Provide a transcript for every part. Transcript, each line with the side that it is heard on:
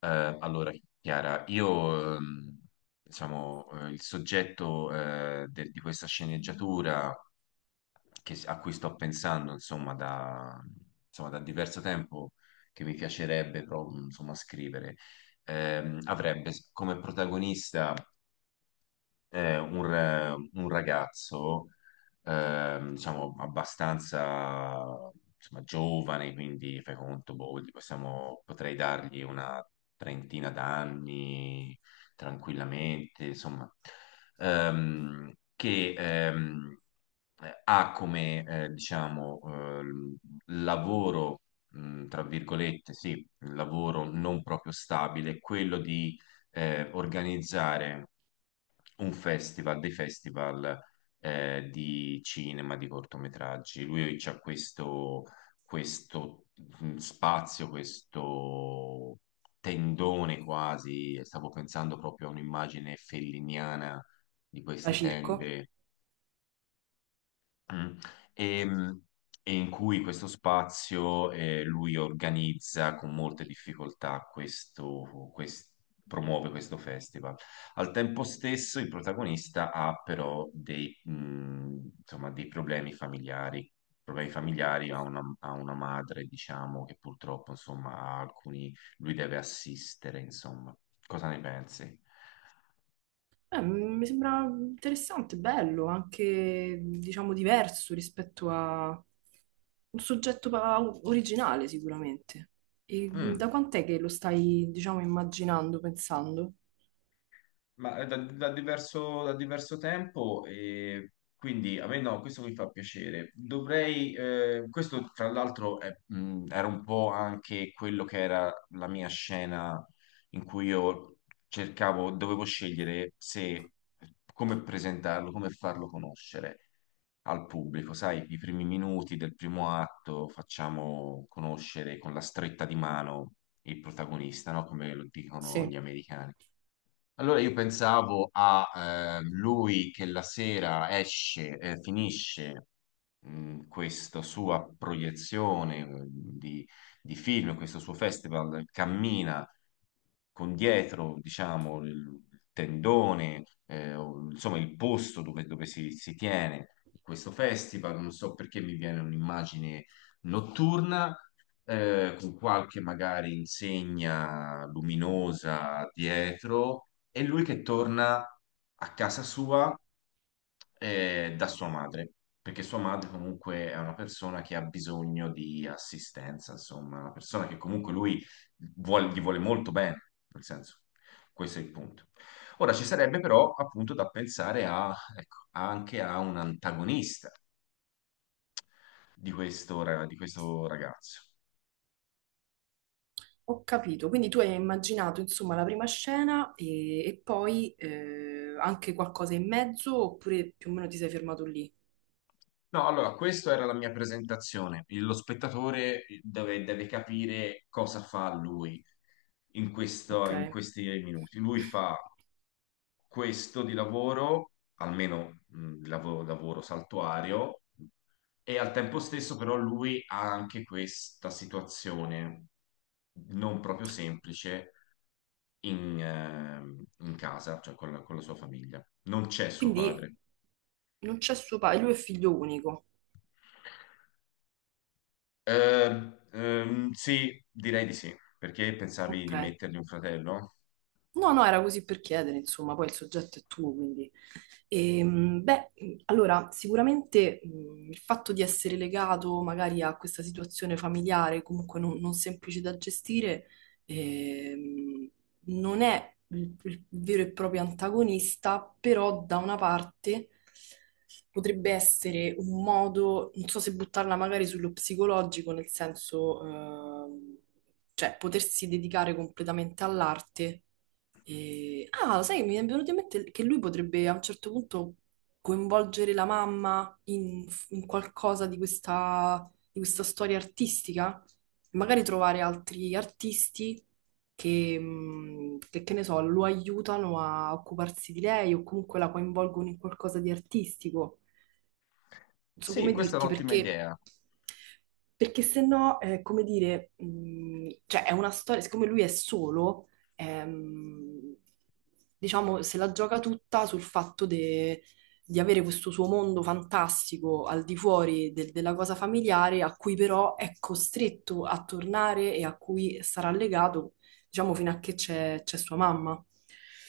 left: Eh, allora, Chiara, io, diciamo, il soggetto di questa sceneggiatura a cui sto pensando, insomma, da diverso tempo, che mi piacerebbe, insomma, scrivere, avrebbe come protagonista un ragazzo, diciamo, abbastanza insomma, giovane, quindi fai conto, boh, potrei dargli una trentina d'anni tranquillamente, insomma, che ha come, diciamo, lavoro, tra virgolette, sì, lavoro non proprio stabile, quello di organizzare un festival, dei festival di cinema, di cortometraggi. Lui c'ha questo spazio, questo tendone quasi, stavo pensando proprio a un'immagine felliniana di
right: Da
left: queste
right: circo?
left: tende. Mm. E, mh, e in cui questo spazio lui organizza con molte difficoltà promuove questo festival. Al tempo stesso il protagonista ha però insomma, dei problemi familiari. Problemi familiari, ha una madre, diciamo, che purtroppo, insomma, ha alcuni, lui deve assistere, insomma. Cosa ne pensi?
right: Mi sembra interessante, bello, anche diciamo diverso rispetto a un originale sicuramente. E
left: Mm.
right: da quant'è che lo stai, diciamo, immaginando, pensando?
left: Da da diverso tempo e quindi a me no, questo mi fa piacere. Questo tra l'altro è, era un po' anche quello che era la mia scena in cui io cercavo, dovevo scegliere se, come presentarlo, come farlo conoscere al pubblico. Sai, i primi minuti del primo atto facciamo conoscere con la stretta di mano il protagonista, no? Come lo dicono gli
right: Sì,
left: americani. Allora io pensavo a lui che la sera esce, finisce questa sua proiezione eh, di, di film, questo suo festival cammina con dietro, diciamo, il tendone, o, insomma, il posto dove si tiene questo festival. Non so perché mi viene un'immagine notturna, con qualche magari insegna luminosa dietro, e lui che torna a casa sua, da sua madre, perché sua madre comunque è una persona che ha bisogno di assistenza, insomma, una persona che comunque lui gli vuole molto bene, nel senso, questo è il punto. Ora ci sarebbe però appunto da pensare a, ecco, anche a un antagonista di questo ragazzo.
right: ho capito. Quindi tu hai immaginato, insomma, la prima scena e poi anche qualcosa in mezzo oppure più o meno ti sei fermato lì?
left: No, allora, questa era la mia presentazione. Lo spettatore deve, deve capire cosa fa lui
right: Ok.
left: in questi minuti. Lui fa questo di lavoro, almeno lavoro saltuario, e al tempo stesso però lui ha anche questa situazione non proprio semplice in casa, cioè con con la sua famiglia. Non c'è suo
right: Quindi
left: padre.
right: non c'è suo padre, lui è figlio unico.
left: Sì, direi di sì. Perché pensavi
right: Ok.
left: di mettergli un fratello?
right: No, no, era così per chiedere, insomma, poi il soggetto è tuo, quindi. Beh, allora, sicuramente il fatto di essere legato magari a questa situazione familiare, comunque non semplice da gestire, ehm, non è il vero e proprio antagonista, però da una parte potrebbe essere un modo, non so se buttarla magari sullo psicologico, nel senso, cioè potersi dedicare completamente all'arte. Ah, sai, mi è venuto in mente che lui potrebbe a un certo punto coinvolgere la mamma in qualcosa di questa storia artistica, magari trovare altri artisti che, che ne so, lo aiutano a occuparsi di lei o comunque la coinvolgono in qualcosa di artistico non so
left: Sì,
right: come
left: questa è
right: dirti,
left: un'ottima
right: perché,
left: idea.
right: perché se no, come dire, cioè è una storia, siccome lui è solo, ehm, diciamo, se la gioca tutta sul di avere questo suo mondo fantastico al di fuori della cosa familiare, a cui però è costretto a tornare e a cui sarà legato, diciamo, fino a che c'è sua mamma.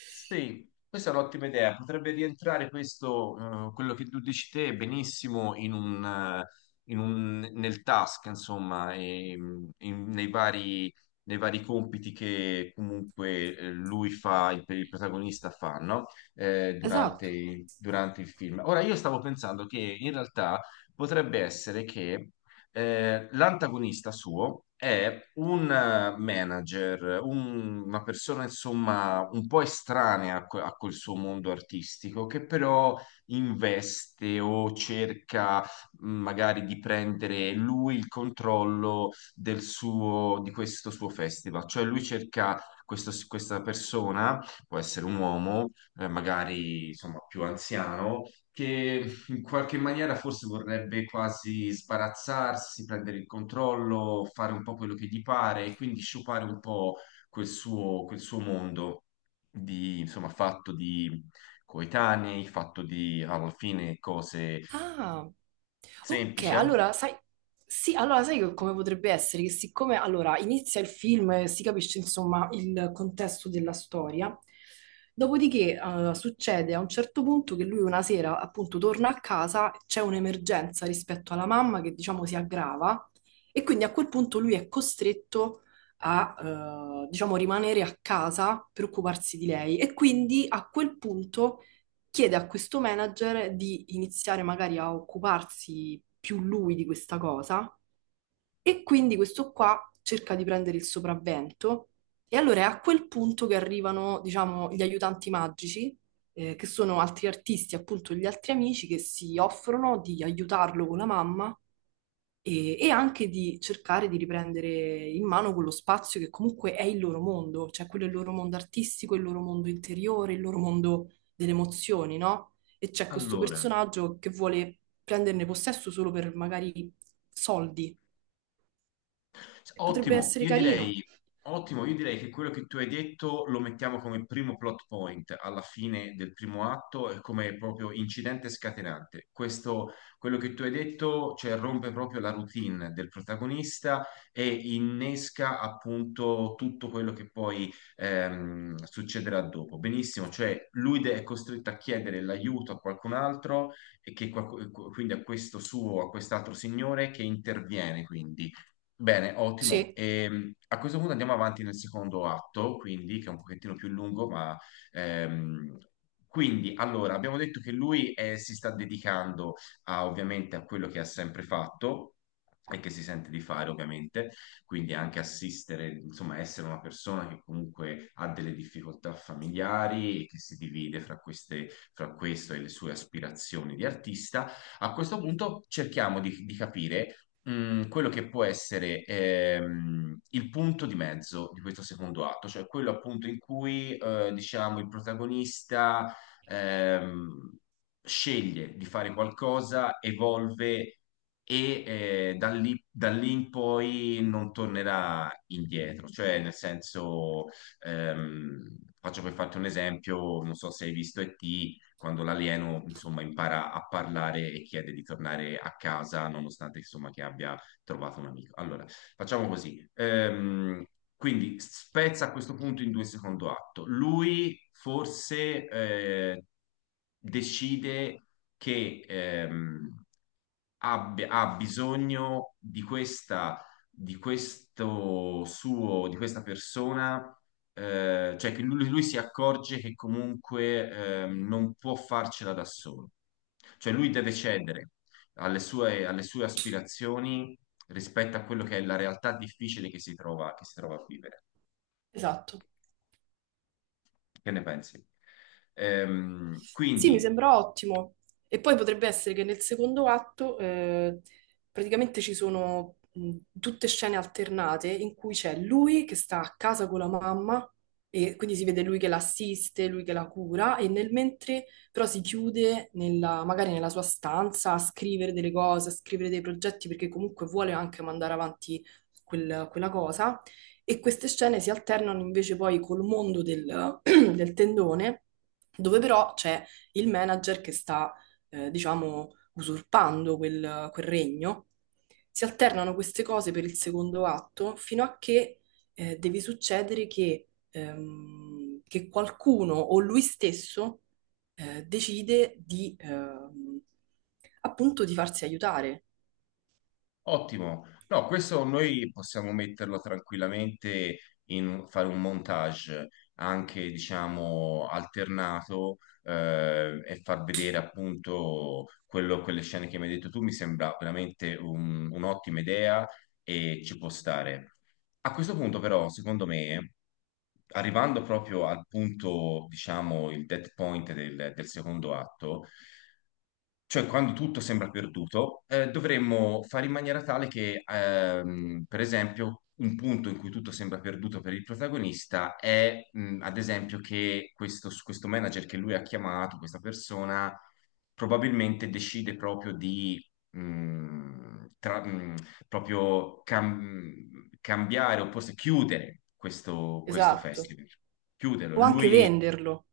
left: Sì, questa è un'ottima idea. Potrebbe rientrare questo, quello che tu dici te, benissimo nel task, insomma, e, in- nei vari, nei vari compiti che comunque lui fa, il protagonista fa, no?
right: Esatto.
left: Durante il film. Ora, io stavo pensando che in realtà potrebbe essere che l'antagonista suo è un manager, una persona insomma un po' estranea a, a quel suo mondo artistico, che però investe o cerca magari di prendere lui il controllo del suo, di questo suo festival. Cioè lui cerca questa persona, può essere un uomo, magari insomma più anziano, che in qualche maniera forse vorrebbe quasi sbarazzarsi, prendere il controllo, fare un po' quello che gli pare e quindi sciupare un po' quel suo mondo di, insomma, fatto di coetanei, fatto di alla fine cose
right: Ah, ok,
left: semplici. Eh.
right: allora sai, sì, allora sai come potrebbe essere che siccome allora inizia il film e si capisce insomma il contesto della storia, dopodiché succede a un certo punto che lui una sera appunto torna a casa, c'è un'emergenza rispetto alla mamma che diciamo si aggrava e quindi a quel punto lui è costretto a diciamo rimanere a casa per occuparsi di lei e quindi a quel punto chiede a questo manager di iniziare magari a occuparsi più lui di questa cosa e quindi questo qua cerca di prendere il sopravvento e allora è a quel punto che arrivano, diciamo, gli aiutanti magici, che sono altri artisti, appunto gli altri amici che si offrono di aiutarlo con la mamma e anche di cercare di riprendere in mano quello spazio che comunque è il loro mondo, cioè quello è il loro mondo artistico, il loro mondo interiore, il loro mondo delle emozioni, no? E c'è questo
left: Allora.
right: personaggio che vuole prenderne possesso solo per magari soldi. Potrebbe
left: Ottimo,
right: essere
left: io
right: carino.
left: direi, ottimo, io direi che quello che tu hai detto lo mettiamo come primo plot point alla fine del primo atto e come proprio incidente scatenante. Questo, quello che tu hai detto, cioè, rompe proprio la routine del protagonista e innesca appunto tutto quello che poi succederà dopo. Benissimo, cioè è costretto a chiedere l'aiuto a qualcun altro e che quindi a a quest'altro signore che interviene quindi. Bene, ottimo.
right: Sì,
left: A questo punto andiamo avanti nel secondo atto, quindi che è un pochettino più lungo, ma ehm, quindi allora abbiamo detto che lui si sta dedicando a, ovviamente a quello che ha sempre fatto e che si sente di fare, ovviamente, quindi anche assistere, insomma, essere una persona che comunque ha delle difficoltà familiari e che si divide fra queste, fra questo e le sue aspirazioni di artista. A questo punto cerchiamo di capire mm, quello che può essere il punto di mezzo di questo secondo atto, cioè quello appunto in cui diciamo il protagonista ehm, sceglie di fare qualcosa, evolve e da lì in poi non tornerà indietro, cioè nel senso, ehm, faccio per farti un esempio, non so se hai visto E.T., quando l'alieno insomma impara a parlare e chiede di tornare a casa nonostante insomma che abbia trovato un amico. Allora, facciamo così. Quindi spezza a questo punto in due il secondo atto. Lui forse decide che ha bisogno di questa, di questo suo, di questa persona, cioè che lui si accorge che comunque non può farcela da solo. Cioè lui deve cedere alle sue aspirazioni rispetto a quello che è la realtà difficile che si trova a vivere.
right: esatto.
left: Che ne pensi? Ehm,
right: Sì, mi
left: quindi
right: sembra ottimo. E poi potrebbe essere che nel secondo atto praticamente ci sono tutte scene alternate in cui c'è lui che sta a casa con la mamma e quindi si vede lui che l'assiste, lui che la cura e nel mentre però si chiude magari nella sua stanza a scrivere delle cose, a scrivere dei progetti perché comunque vuole anche mandare avanti quella cosa e queste scene si alternano invece poi col mondo del del tendone dove però c'è il manager che sta, diciamo, usurpando quel regno. Si alternano queste cose per il secondo atto fino a che deve succedere che qualcuno o lui stesso decide appunto, di farsi aiutare.
left: Ottimo. No, questo noi possiamo metterlo tranquillamente in fare un montage anche, diciamo, alternato e far vedere appunto quello, quelle scene che mi hai detto tu. Mi sembra veramente un'ottima idea e ci può stare. A questo punto, però, secondo me, arrivando proprio al punto, diciamo, il dead point del secondo atto, cioè quando tutto sembra perduto, dovremmo fare in maniera tale che, per esempio, un punto in cui tutto sembra perduto per il protagonista è, ad esempio, che questo manager che lui ha chiamato, questa persona, probabilmente decide proprio di... mh, tra- mh, proprio cambiare o forse chiudere questo
right: Esatto.
left: festival. Chiuderlo.
right: O anche
left: Lui
right: venderlo.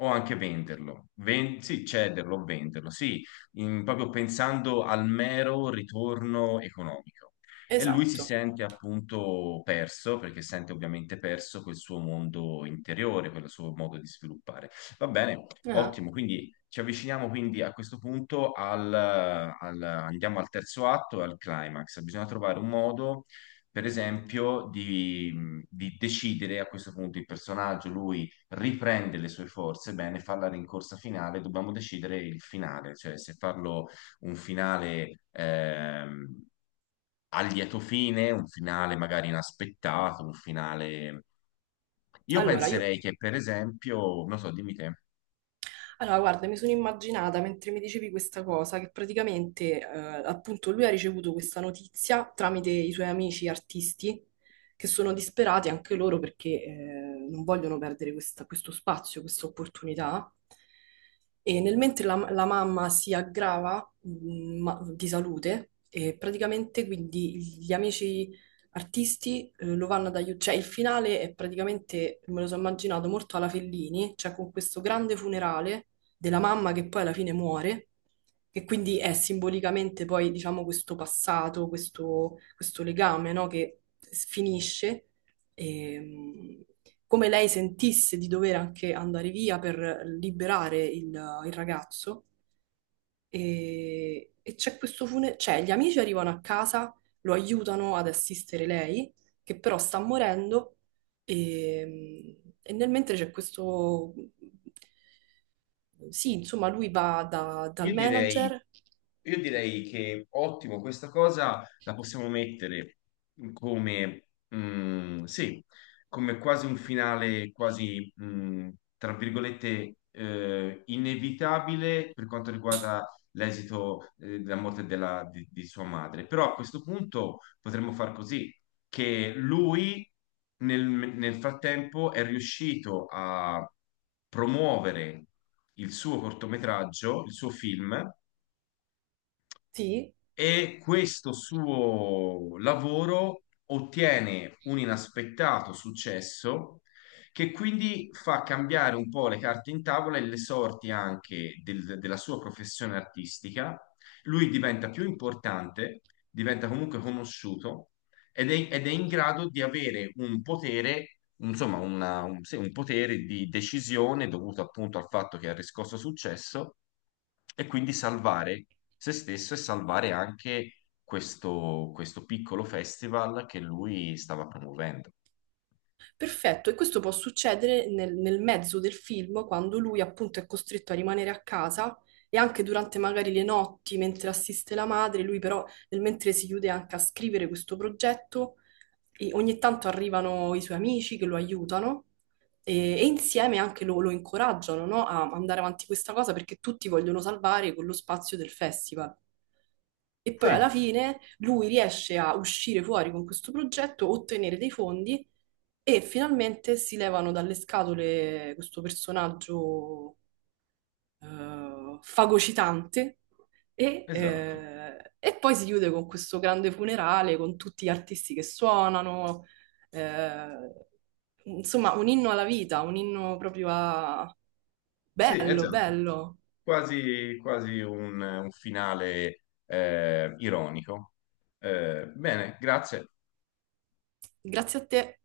left: o anche venderlo. Sì, cederlo o venderlo, sì, in- proprio pensando al mero ritorno economico. E lui si
right: Esatto.
left: sente appunto perso, perché sente ovviamente perso quel suo mondo interiore, quel suo modo di sviluppare. Va bene,
right: Ah.
left: ottimo, quindi ci avviciniamo quindi a questo punto al, andiamo al terzo atto e al climax. Bisogna trovare un modo, per esempio, di decidere a questo punto il personaggio, lui riprende le sue forze, bene, fa la rincorsa finale, dobbiamo decidere il finale, cioè se farlo un finale a lieto fine, un finale magari inaspettato, un finale... Io
right: Allora, io
left: penserei che, per esempio, non so, dimmi te.
right: allora, guarda, mi sono immaginata mentre mi dicevi questa cosa che praticamente, appunto, lui ha ricevuto questa notizia tramite i suoi amici artisti che sono disperati anche loro perché, non vogliono perdere questo spazio, questa opportunità. E nel mentre la mamma si aggrava, di salute, e praticamente quindi gli amici artisti lo vanno ad aiutare. Cioè, il finale è praticamente, me lo sono immaginato, molto alla Fellini, cioè con questo grande funerale della mamma che poi alla fine muore, che quindi è simbolicamente poi, diciamo, questo passato, questo legame, no, che s- finisce, e, come lei sentisse di dover anche andare via per liberare il ragazzo. E c'è questo funerale, cioè gli amici arrivano a casa, lo aiutano ad assistere lei, che però sta morendo e, e nel mentre c'è questo, sì, insomma, lui va dal
left: Io direi,
right: manager,
left: io direi che ottimo, questa cosa la possiamo mettere come, sì, come quasi un finale, quasi, mm, tra virgolette, inevitabile per quanto riguarda l'esito, della di sua madre. Però a questo punto potremmo far così che lui nel frattempo è riuscito a promuovere il suo cortometraggio, il suo film,
right: sì,
left: e questo suo lavoro ottiene un inaspettato successo che quindi fa cambiare un po' le carte in tavola e le sorti anche della sua professione artistica. Lui diventa più importante, diventa comunque conosciuto ed è in grado di avere un potere, insomma, sì, un potere di decisione dovuto appunto al fatto che ha riscosso successo e quindi salvare se stesso e salvare anche questo piccolo festival che lui stava promuovendo.
right: perfetto, e questo può succedere nel mezzo del film, quando lui appunto è costretto a rimanere a casa e anche durante magari le notti, mentre assiste la madre, lui però nel mentre si chiude anche a scrivere questo progetto, e ogni tanto arrivano i suoi amici che lo aiutano e insieme anche lo incoraggiano, no, a andare avanti questa cosa perché tutti vogliono salvare quello spazio del festival. E
left: Sì,
right: poi alla fine lui riesce a uscire fuori con questo progetto, ottenere dei fondi e finalmente si levano dalle scatole questo personaggio fagocitante
left: esatto.
right: e poi si chiude con questo grande funerale con tutti gli artisti che suonano, eh, insomma un inno alla vita, un inno proprio a...
left: Sì,
right: Bello,
left: esatto.
right: bello.
left: Quasi, quasi un finale ironico. Bene, grazie.
right: Grazie a te.